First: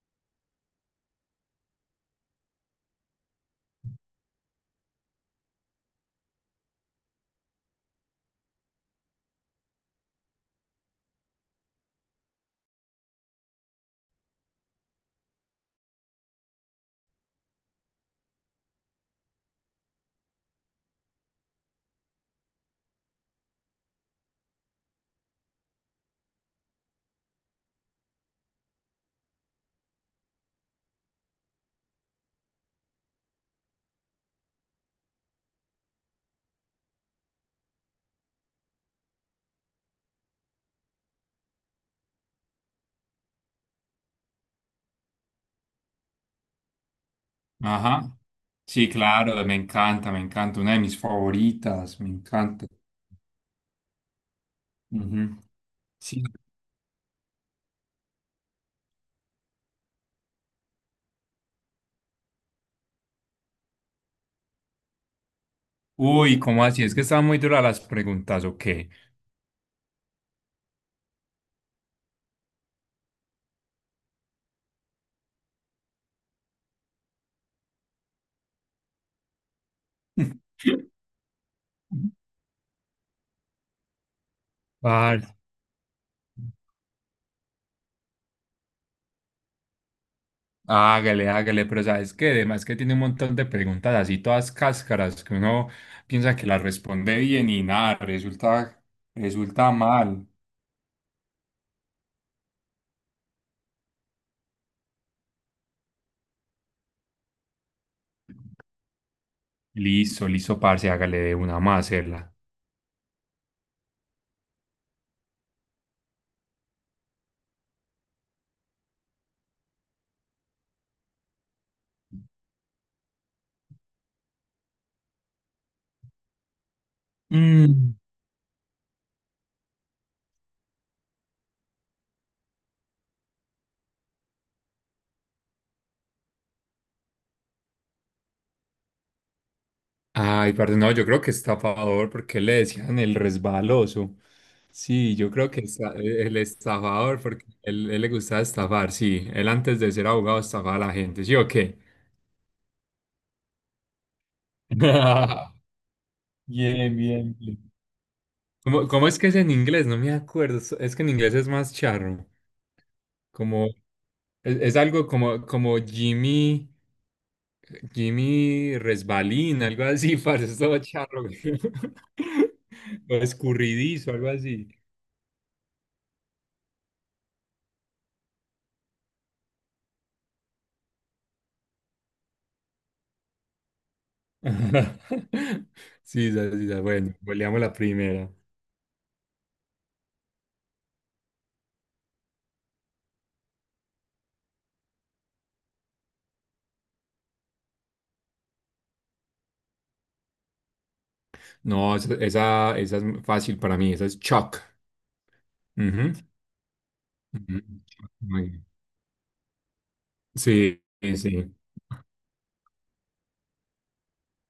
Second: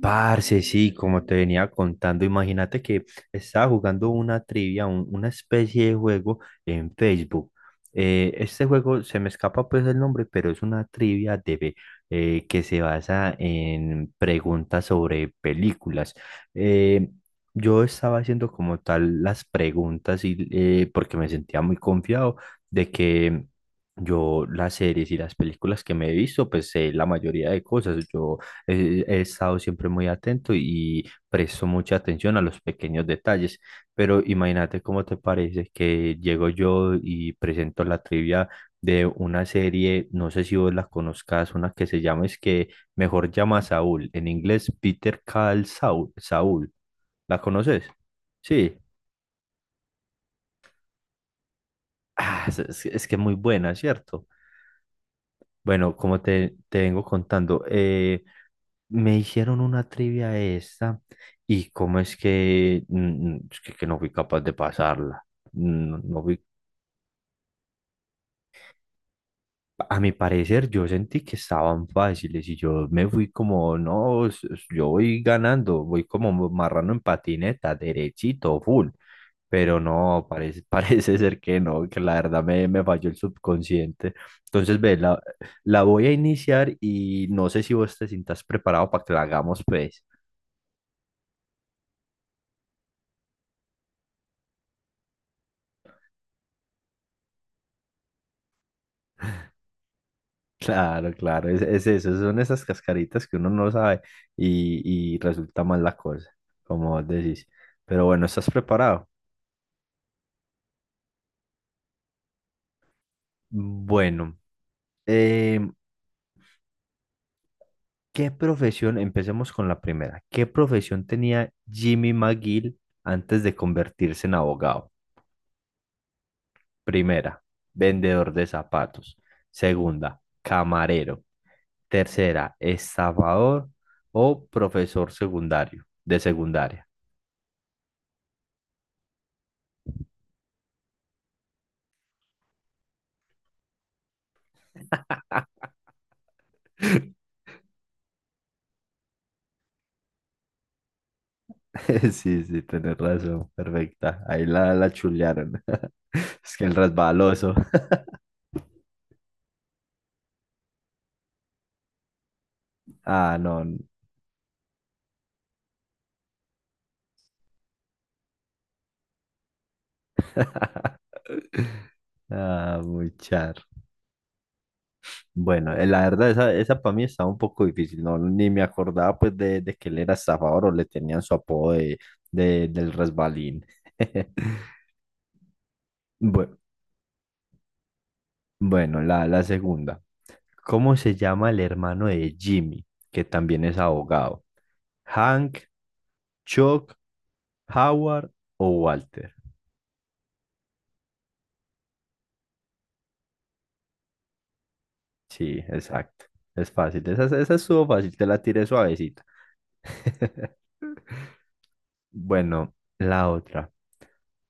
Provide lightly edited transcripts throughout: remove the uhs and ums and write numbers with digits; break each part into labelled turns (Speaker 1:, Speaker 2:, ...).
Speaker 1: Parce, sí, como te venía contando, imagínate que estaba jugando una trivia, una especie de juego en Facebook. Este juego se me escapa pues el nombre, pero es una trivia que se basa en preguntas sobre películas. Eh, yo estaba haciendo como tal las preguntas porque me sentía muy confiado de que yo las series y las películas que me he visto, pues sé la mayoría de cosas. Yo he estado siempre muy atento y presto mucha atención a los pequeños detalles, pero imagínate cómo te parece que llego yo y presento la trivia de una serie, no sé si vos la conozcas, una que se llama, es que mejor llama a Saúl, en inglés Peter Call Saul, Saúl, ¿la conoces?
Speaker 2: Ajá.
Speaker 1: Sí.
Speaker 2: Sí, claro, me encanta, me encanta. Una de mis favoritas, me
Speaker 1: Ah,
Speaker 2: encanta.
Speaker 1: es que es muy buena, ¿cierto?
Speaker 2: Ujú.
Speaker 1: Bueno, como
Speaker 2: Sí.
Speaker 1: te vengo contando. Me hicieron una trivia esta y cómo es que, mm, mm, es que no fui capaz de pasarla. No, no
Speaker 2: Uy,
Speaker 1: fui-
Speaker 2: ¿cómo así? Es que estaban muy duras las preguntas, ¿o qué?
Speaker 1: A mi parecer yo sentí que estaban fáciles y yo me fui como, no, yo voy ganando, voy como marrano en patineta, derechito, full. Pero no, parece, parece ser que no, que la verdad me falló el subconsciente. Entonces, ve,
Speaker 2: Vale.
Speaker 1: la voy a iniciar y no sé si vos te sientas preparado para que la hagamos, pues.
Speaker 2: Hágale, hágale, pero sabes que además que tiene un montón de preguntas así, todas cáscaras, que uno piensa que las responde bien y nada, resulta, resulta mal.
Speaker 1: Claro, claro, es eso, son esas cascaritas que uno no sabe y resulta mal la cosa, como vos decís. Pero bueno, ¿estás preparado?
Speaker 2: Listo, listo, parce, hágale de una más, hacerla.
Speaker 1: Bueno, em, ¿qué profesión? Empecemos con la primera. ¿Qué profesión tenía Jimmy McGill antes de convertirse en abogado? Primera, vendedor de zapatos. Segunda, camarero. Tercera, estafador o profesor secundario, de secundaria.
Speaker 2: Ay, parce, no, yo creo que estafador, porque le decían el resbaloso. Sí, yo creo que el estafador, porque él le gustaba estafar, sí. Él antes de ser abogado estafaba a la gente, ¿sí o qué?
Speaker 1: Sí, sí, tenés razón, perfecta. Ahí la chulearon. Es que el
Speaker 2: Bien, bien,
Speaker 1: resbaloso.
Speaker 2: bien. ¿Cómo es que es en inglés? No me acuerdo. Es que en inglés es más charro.
Speaker 1: Ah, no.
Speaker 2: Como, es algo como, como Jimmy, Jimmy Resbalín, algo así, parce, es todo charro.
Speaker 1: Ah, muy
Speaker 2: O
Speaker 1: char.
Speaker 2: escurridizo, algo así.
Speaker 1: Bueno, la verdad, esa para mí estaba un poco difícil. No, ni me acordaba pues de que él era estafador o le tenían su apodo de, del resbalín.
Speaker 2: Sí,
Speaker 1: Bue- Bueno,
Speaker 2: bueno, goleamos la primera.
Speaker 1: Bueno, la segunda. ¿Cómo se llama el hermano de Jimmy, que también es abogado? ¿Hank, Chuck, Howard o Walter?
Speaker 2: No, esa es fácil para mí, esa es Chuck.
Speaker 1: Sí,
Speaker 2: Ujú,
Speaker 1: exacto. Es fácil. Esa
Speaker 2: ujú,
Speaker 1: estuvo fácil, te la
Speaker 2: muy bien.
Speaker 1: tiré suavecita.
Speaker 2: Sí, sí, sí.
Speaker 1: Bueno, la otra.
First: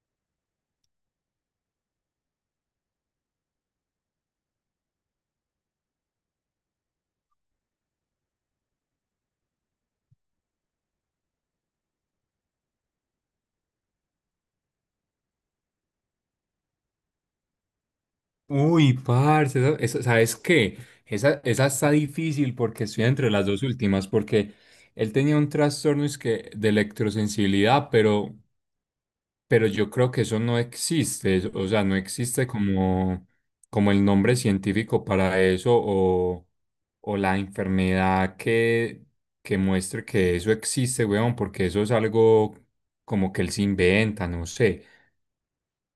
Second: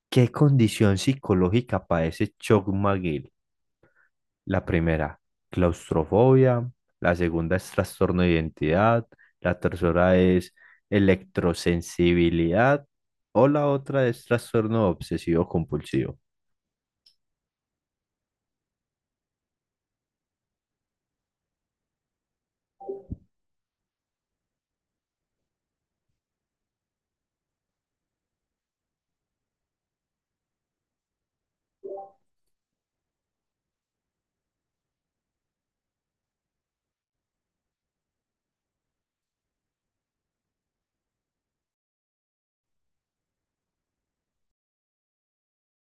Speaker 1: ¿Qué condición psicológica padece Chuck McGill? La primera, claustrofobia. La segunda es trastorno de identidad. La tercera es electrosensibilidad. O la otra es trastorno obsesivo compulsivo.
Speaker 2: Uy, parce, ¿sabes qué? Esa está difícil porque estoy entre las dos últimas, porque él tenía un trastorno de electrosensibilidad, pero yo creo que eso no existe, o sea, no existe como, como el nombre científico para eso o la enfermedad que muestre que eso existe, weón, porque eso es algo como que él se inventa, no sé.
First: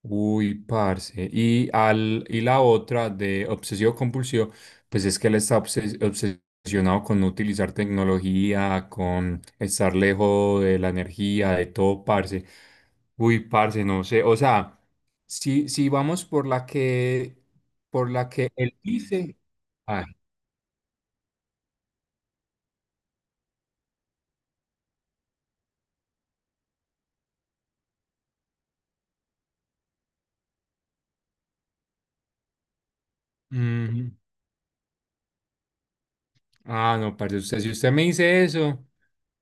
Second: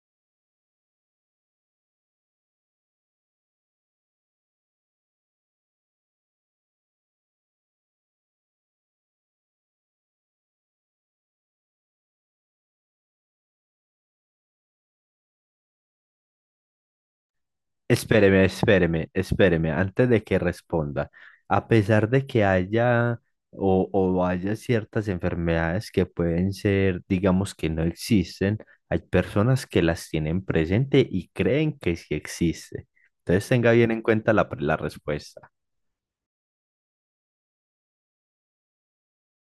Speaker 2: Uy, parce. Y la otra de obsesivo compulsivo, pues es que él está obsesionado con no utilizar tecnología, con estar lejos de la energía, de todo, parce. Uy, parce, no sé. O sea, si vamos por la
Speaker 1: Espéreme,
Speaker 2: que él
Speaker 1: espéreme,
Speaker 2: dice.
Speaker 1: espéreme,
Speaker 2: Ah,
Speaker 1: antes de que responda. A pesar de que haya o haya ciertas enfermedades que pueden ser, digamos, que no existen, hay personas que las tienen presente y creen que sí existe. Entonces tenga bien en
Speaker 2: ujú.
Speaker 1: cuenta la respuesta.
Speaker 2: Ah, no, parce, si usted me dice eso,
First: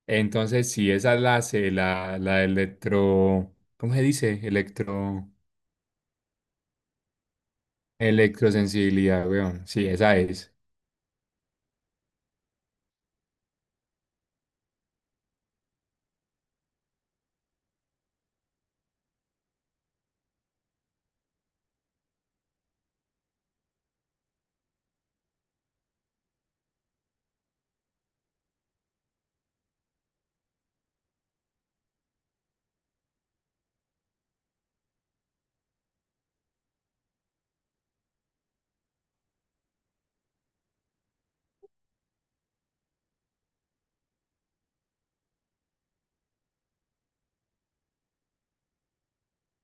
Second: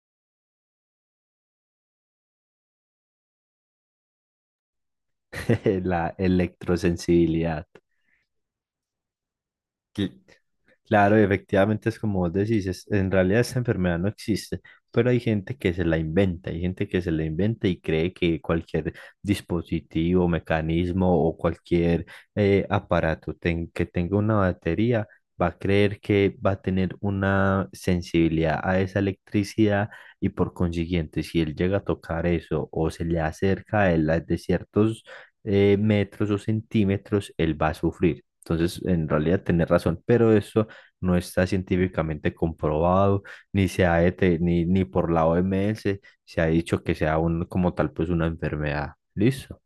Speaker 2: entonces sí, esa es la C, la electro. ¿Cómo se dice? Electro.
Speaker 1: La electrosensibilidad.
Speaker 2: Electrosensibilidad, weón. Sí,
Speaker 1: ¿Qué,
Speaker 2: esa es.
Speaker 1: Claro, efectivamente es como vos decís, en realidad esta enfermedad no existe, pero hay gente que se la inventa, hay gente que se la inventa y cree que cualquier dispositivo, mecanismo o cualquier aparato que tenga una batería va a creer que va a tener una sensibilidad a esa electricidad y por consiguiente si él llega a tocar eso o se le acerca a él de ciertos metros o centímetros, él va a sufrir. Entonces, en realidad tenés razón, pero eso no está científicamente comprobado, ni se ha ni por la OMS se ha dicho que sea un, como tal pues una enfermedad. Listo.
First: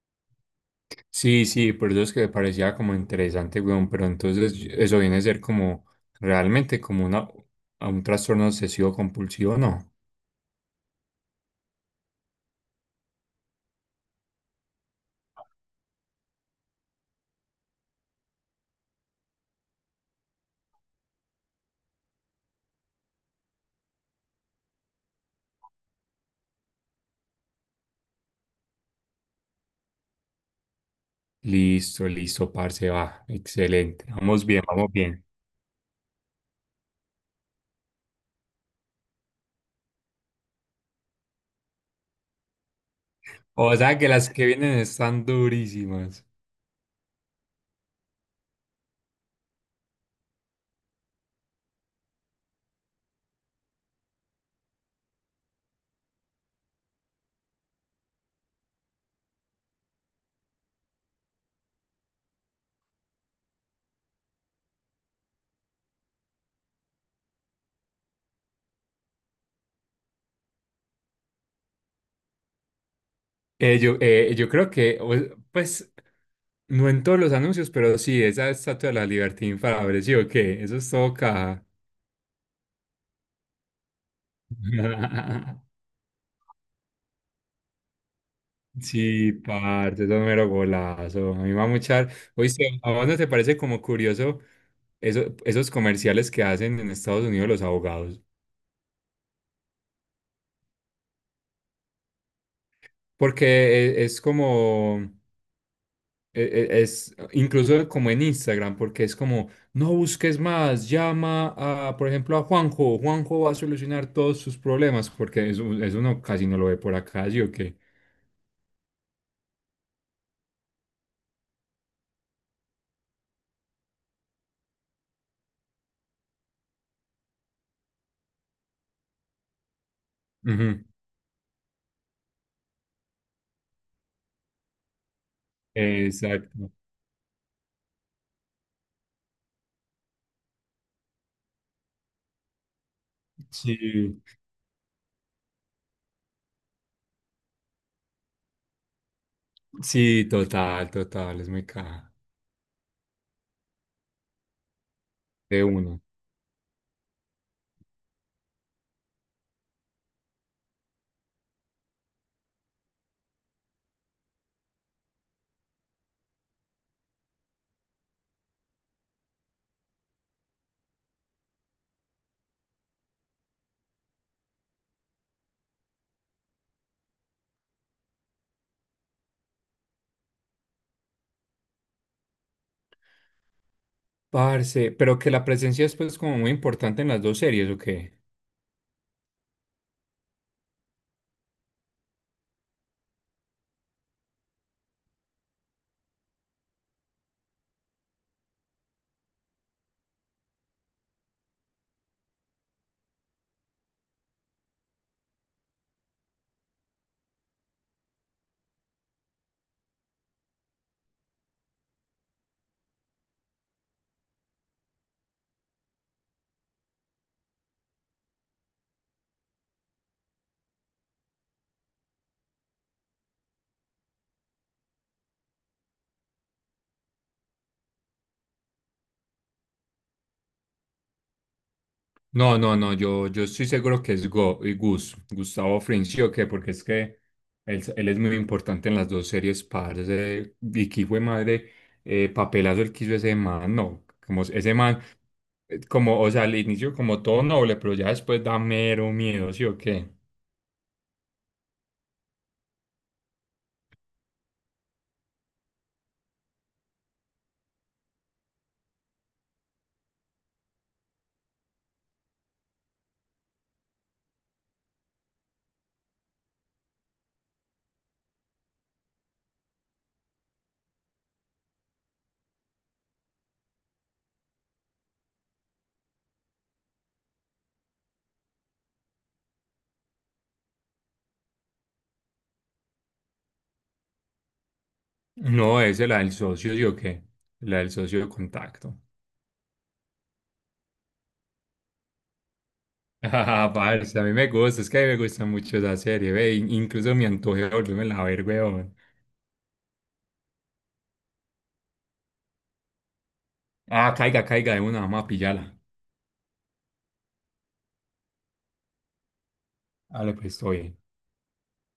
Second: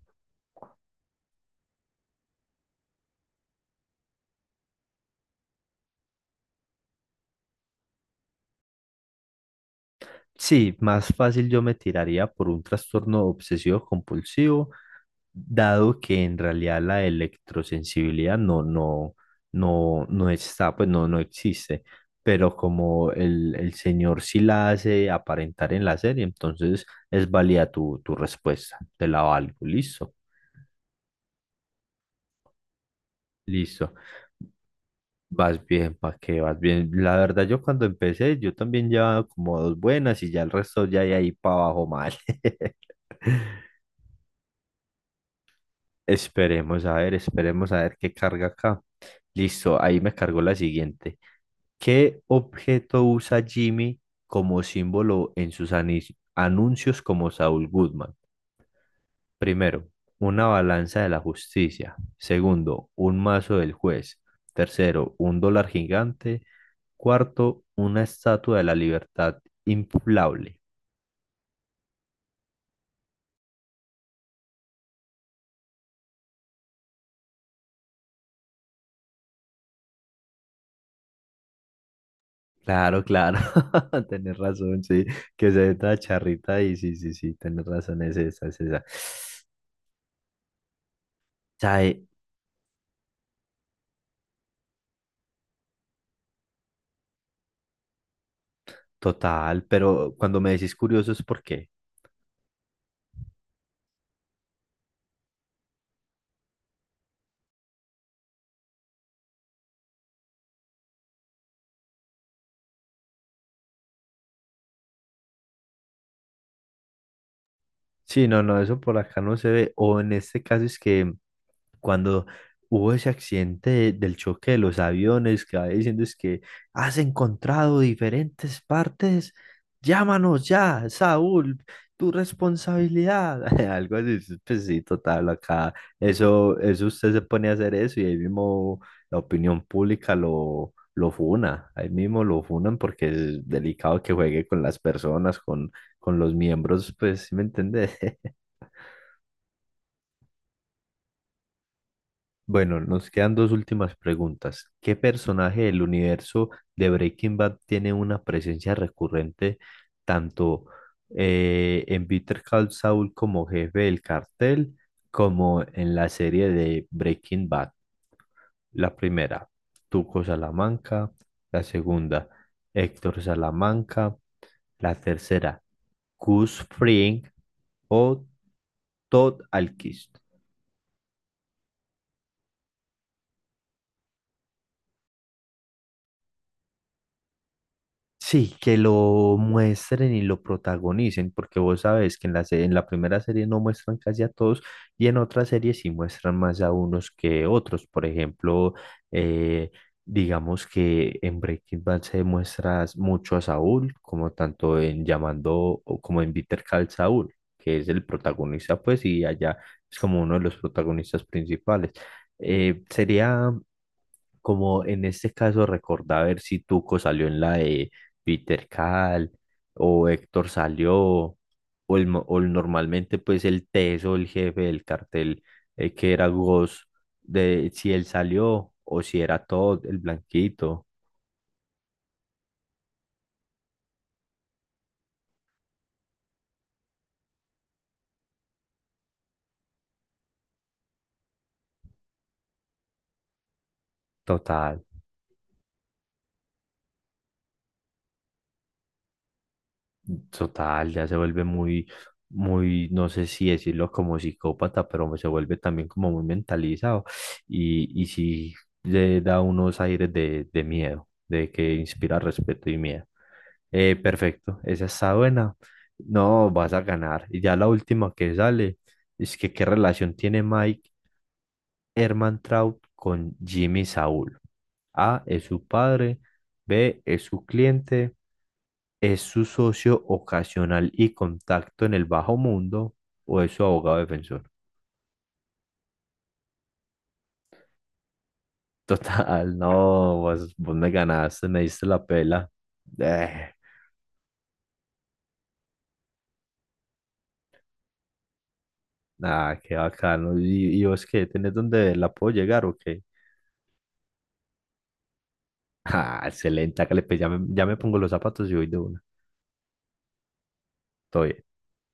Speaker 2: Sí, sí, por eso es que me parecía como interesante, weón. Pero entonces eso viene a ser como realmente a un trastorno obsesivo compulsivo, ¿no?
Speaker 1: Sí, más fácil yo me tiraría por un trastorno obsesivo compulsivo, dado que en realidad la electrosensibilidad no está, pues no existe. Pero como el señor sí la hace aparentar en la serie, entonces es válida tu respuesta. Te la valgo. Listo.
Speaker 2: Listo, listo, parce, va.
Speaker 1: Listo.
Speaker 2: Excelente. Vamos bien, vamos bien.
Speaker 1: Vas bien, ¿para qué? Vas bien. La verdad, yo cuando empecé, yo también llevaba como dos buenas y ya el resto ya de ahí para abajo mal.
Speaker 2: O sea que las que vienen están durísimas.
Speaker 1: Esperemos a ver qué carga acá. Listo, ahí me cargó la siguiente. ¿Qué objeto usa Jimmy como símbolo en sus anuncios como Saul Goodman? Primero, una balanza de la justicia. Segundo, un mazo del juez. Tercero, un dólar gigante. Cuarto, una estatua de la libertad inflable.
Speaker 2: Yo creo que, pues, no en todos los anuncios, pero sí, esa estatua de la libertad me, ¿sí o qué? Eso es todo caja.
Speaker 1: Claro, claro, tenés razón, sí, que se ve toda charrita y sí, sí, sí, tenés razón, es esa, es esa.
Speaker 2: Sí, parte eso es mero golazo. A mí me va a
Speaker 1: Sabe,
Speaker 2: muchar. Oíste, ¿a vos no te parece como curioso esos comerciales que hacen en Estados Unidos los abogados?
Speaker 1: total, pero cuando me decís curioso es por qué.
Speaker 2: Porque es, como, es incluso como en Instagram, porque es como, no busques más, llama a, por ejemplo, a Juanjo. Juanjo va a solucionar todos sus problemas, porque eso no, casi no lo ve por acá, ¿sí o qué?
Speaker 1: Sí, no, no, eso por acá no se ve, o en este caso es que cuando hubo ese accidente del choque de los aviones, que va diciendo es que has encontrado diferentes partes, llámanos
Speaker 2: Ujú,
Speaker 1: ya, Saúl, tu responsabilidad, algo así, sí, pues sí, total, acá,
Speaker 2: exacto.
Speaker 1: eso usted se pone a hacer eso y ahí mismo la opinión pública lo... Lo funa, ahí mismo lo funan porque es delicado que
Speaker 2: Sí,
Speaker 1: juegue con las personas, con los miembros, pues, ¿sí me entendés?
Speaker 2: sí, total, total, es muy caja.
Speaker 1: Bueno, nos quedan dos últimas preguntas. ¿Qué personaje
Speaker 2: De
Speaker 1: del
Speaker 2: uno.
Speaker 1: universo de Breaking Bad tiene una presencia recurrente tanto en Better Call Saul como jefe del cartel, como en la serie de Breaking Bad? La primera, Tuco Salamanca. La segunda, Héctor Salamanca. La tercera, Gus Fring o Todd Alquist.
Speaker 2: Parce, pero que la presencia es pues como muy importante en las dos series, ¿o qué?
Speaker 1: Sí, que lo muestren y lo protagonicen, porque vos sabes que en en la primera serie no muestran casi a todos y en otras series sí muestran más a unos que otros. Por ejemplo, eh, digamos que en Breaking Bad se muestra mucho a Saúl, como tanto en Llamando o como en Bitter Call Saúl, que es el protagonista, pues, y allá es como uno de los protagonistas principales. Sería como en este caso, recordá a ver si Tuco salió en la de Peter Cal o Héctor salió, o, el, mo- o el- normalmente pues el teso, el jefe del cartel, que era Ghost, de si él salió o si era todo el blanquito,
Speaker 2: No, no, no, yo estoy seguro que es Gus, Gustavo Frinzi, ¿o qué? Porque es que él es muy importante en las dos series, parce, y que fue madre, papelazo el que hizo ese man, no, como ese
Speaker 1: total.
Speaker 2: man, como, o sea, al inicio como todo noble, pero ya después da mero miedo, ¿sí o qué?
Speaker 1: Total, ya se vuelve muy, no sé si decirlo como psicópata, pero se vuelve también como muy mentalizado y sí le da unos aires de miedo, de que inspira respeto y miedo. Perfecto, esa está buena. No, vas a ganar. Y ya la última que sale es que qué relación tiene Mike Hermantraut con Jimmy Saúl. A es su padre, B es su cliente, es su socio ocasional y contacto en el bajo mundo o es su abogado defensor.
Speaker 2: No, es la del socio, ¿sí o qué? La del socio de contacto.
Speaker 1: Total, no, vos me ganaste, me diste la pela. Eh,
Speaker 2: Ah, parce, a mí me gusta, es que a mí me gusta mucho esa serie, ve, incluso me antojé de volverme a ver, weón.
Speaker 1: Nada, qué bacano. Y vos qué? ¿Tenés dónde la puedo llegar o qué?
Speaker 2: Ah, caiga, caiga de una, vamos a pillarla.
Speaker 1: Ah, excelente, hágale, pues ya me pongo los zapatos y voy de una.
Speaker 2: Dale, pues, estoy bien.
Speaker 1: Todo bien.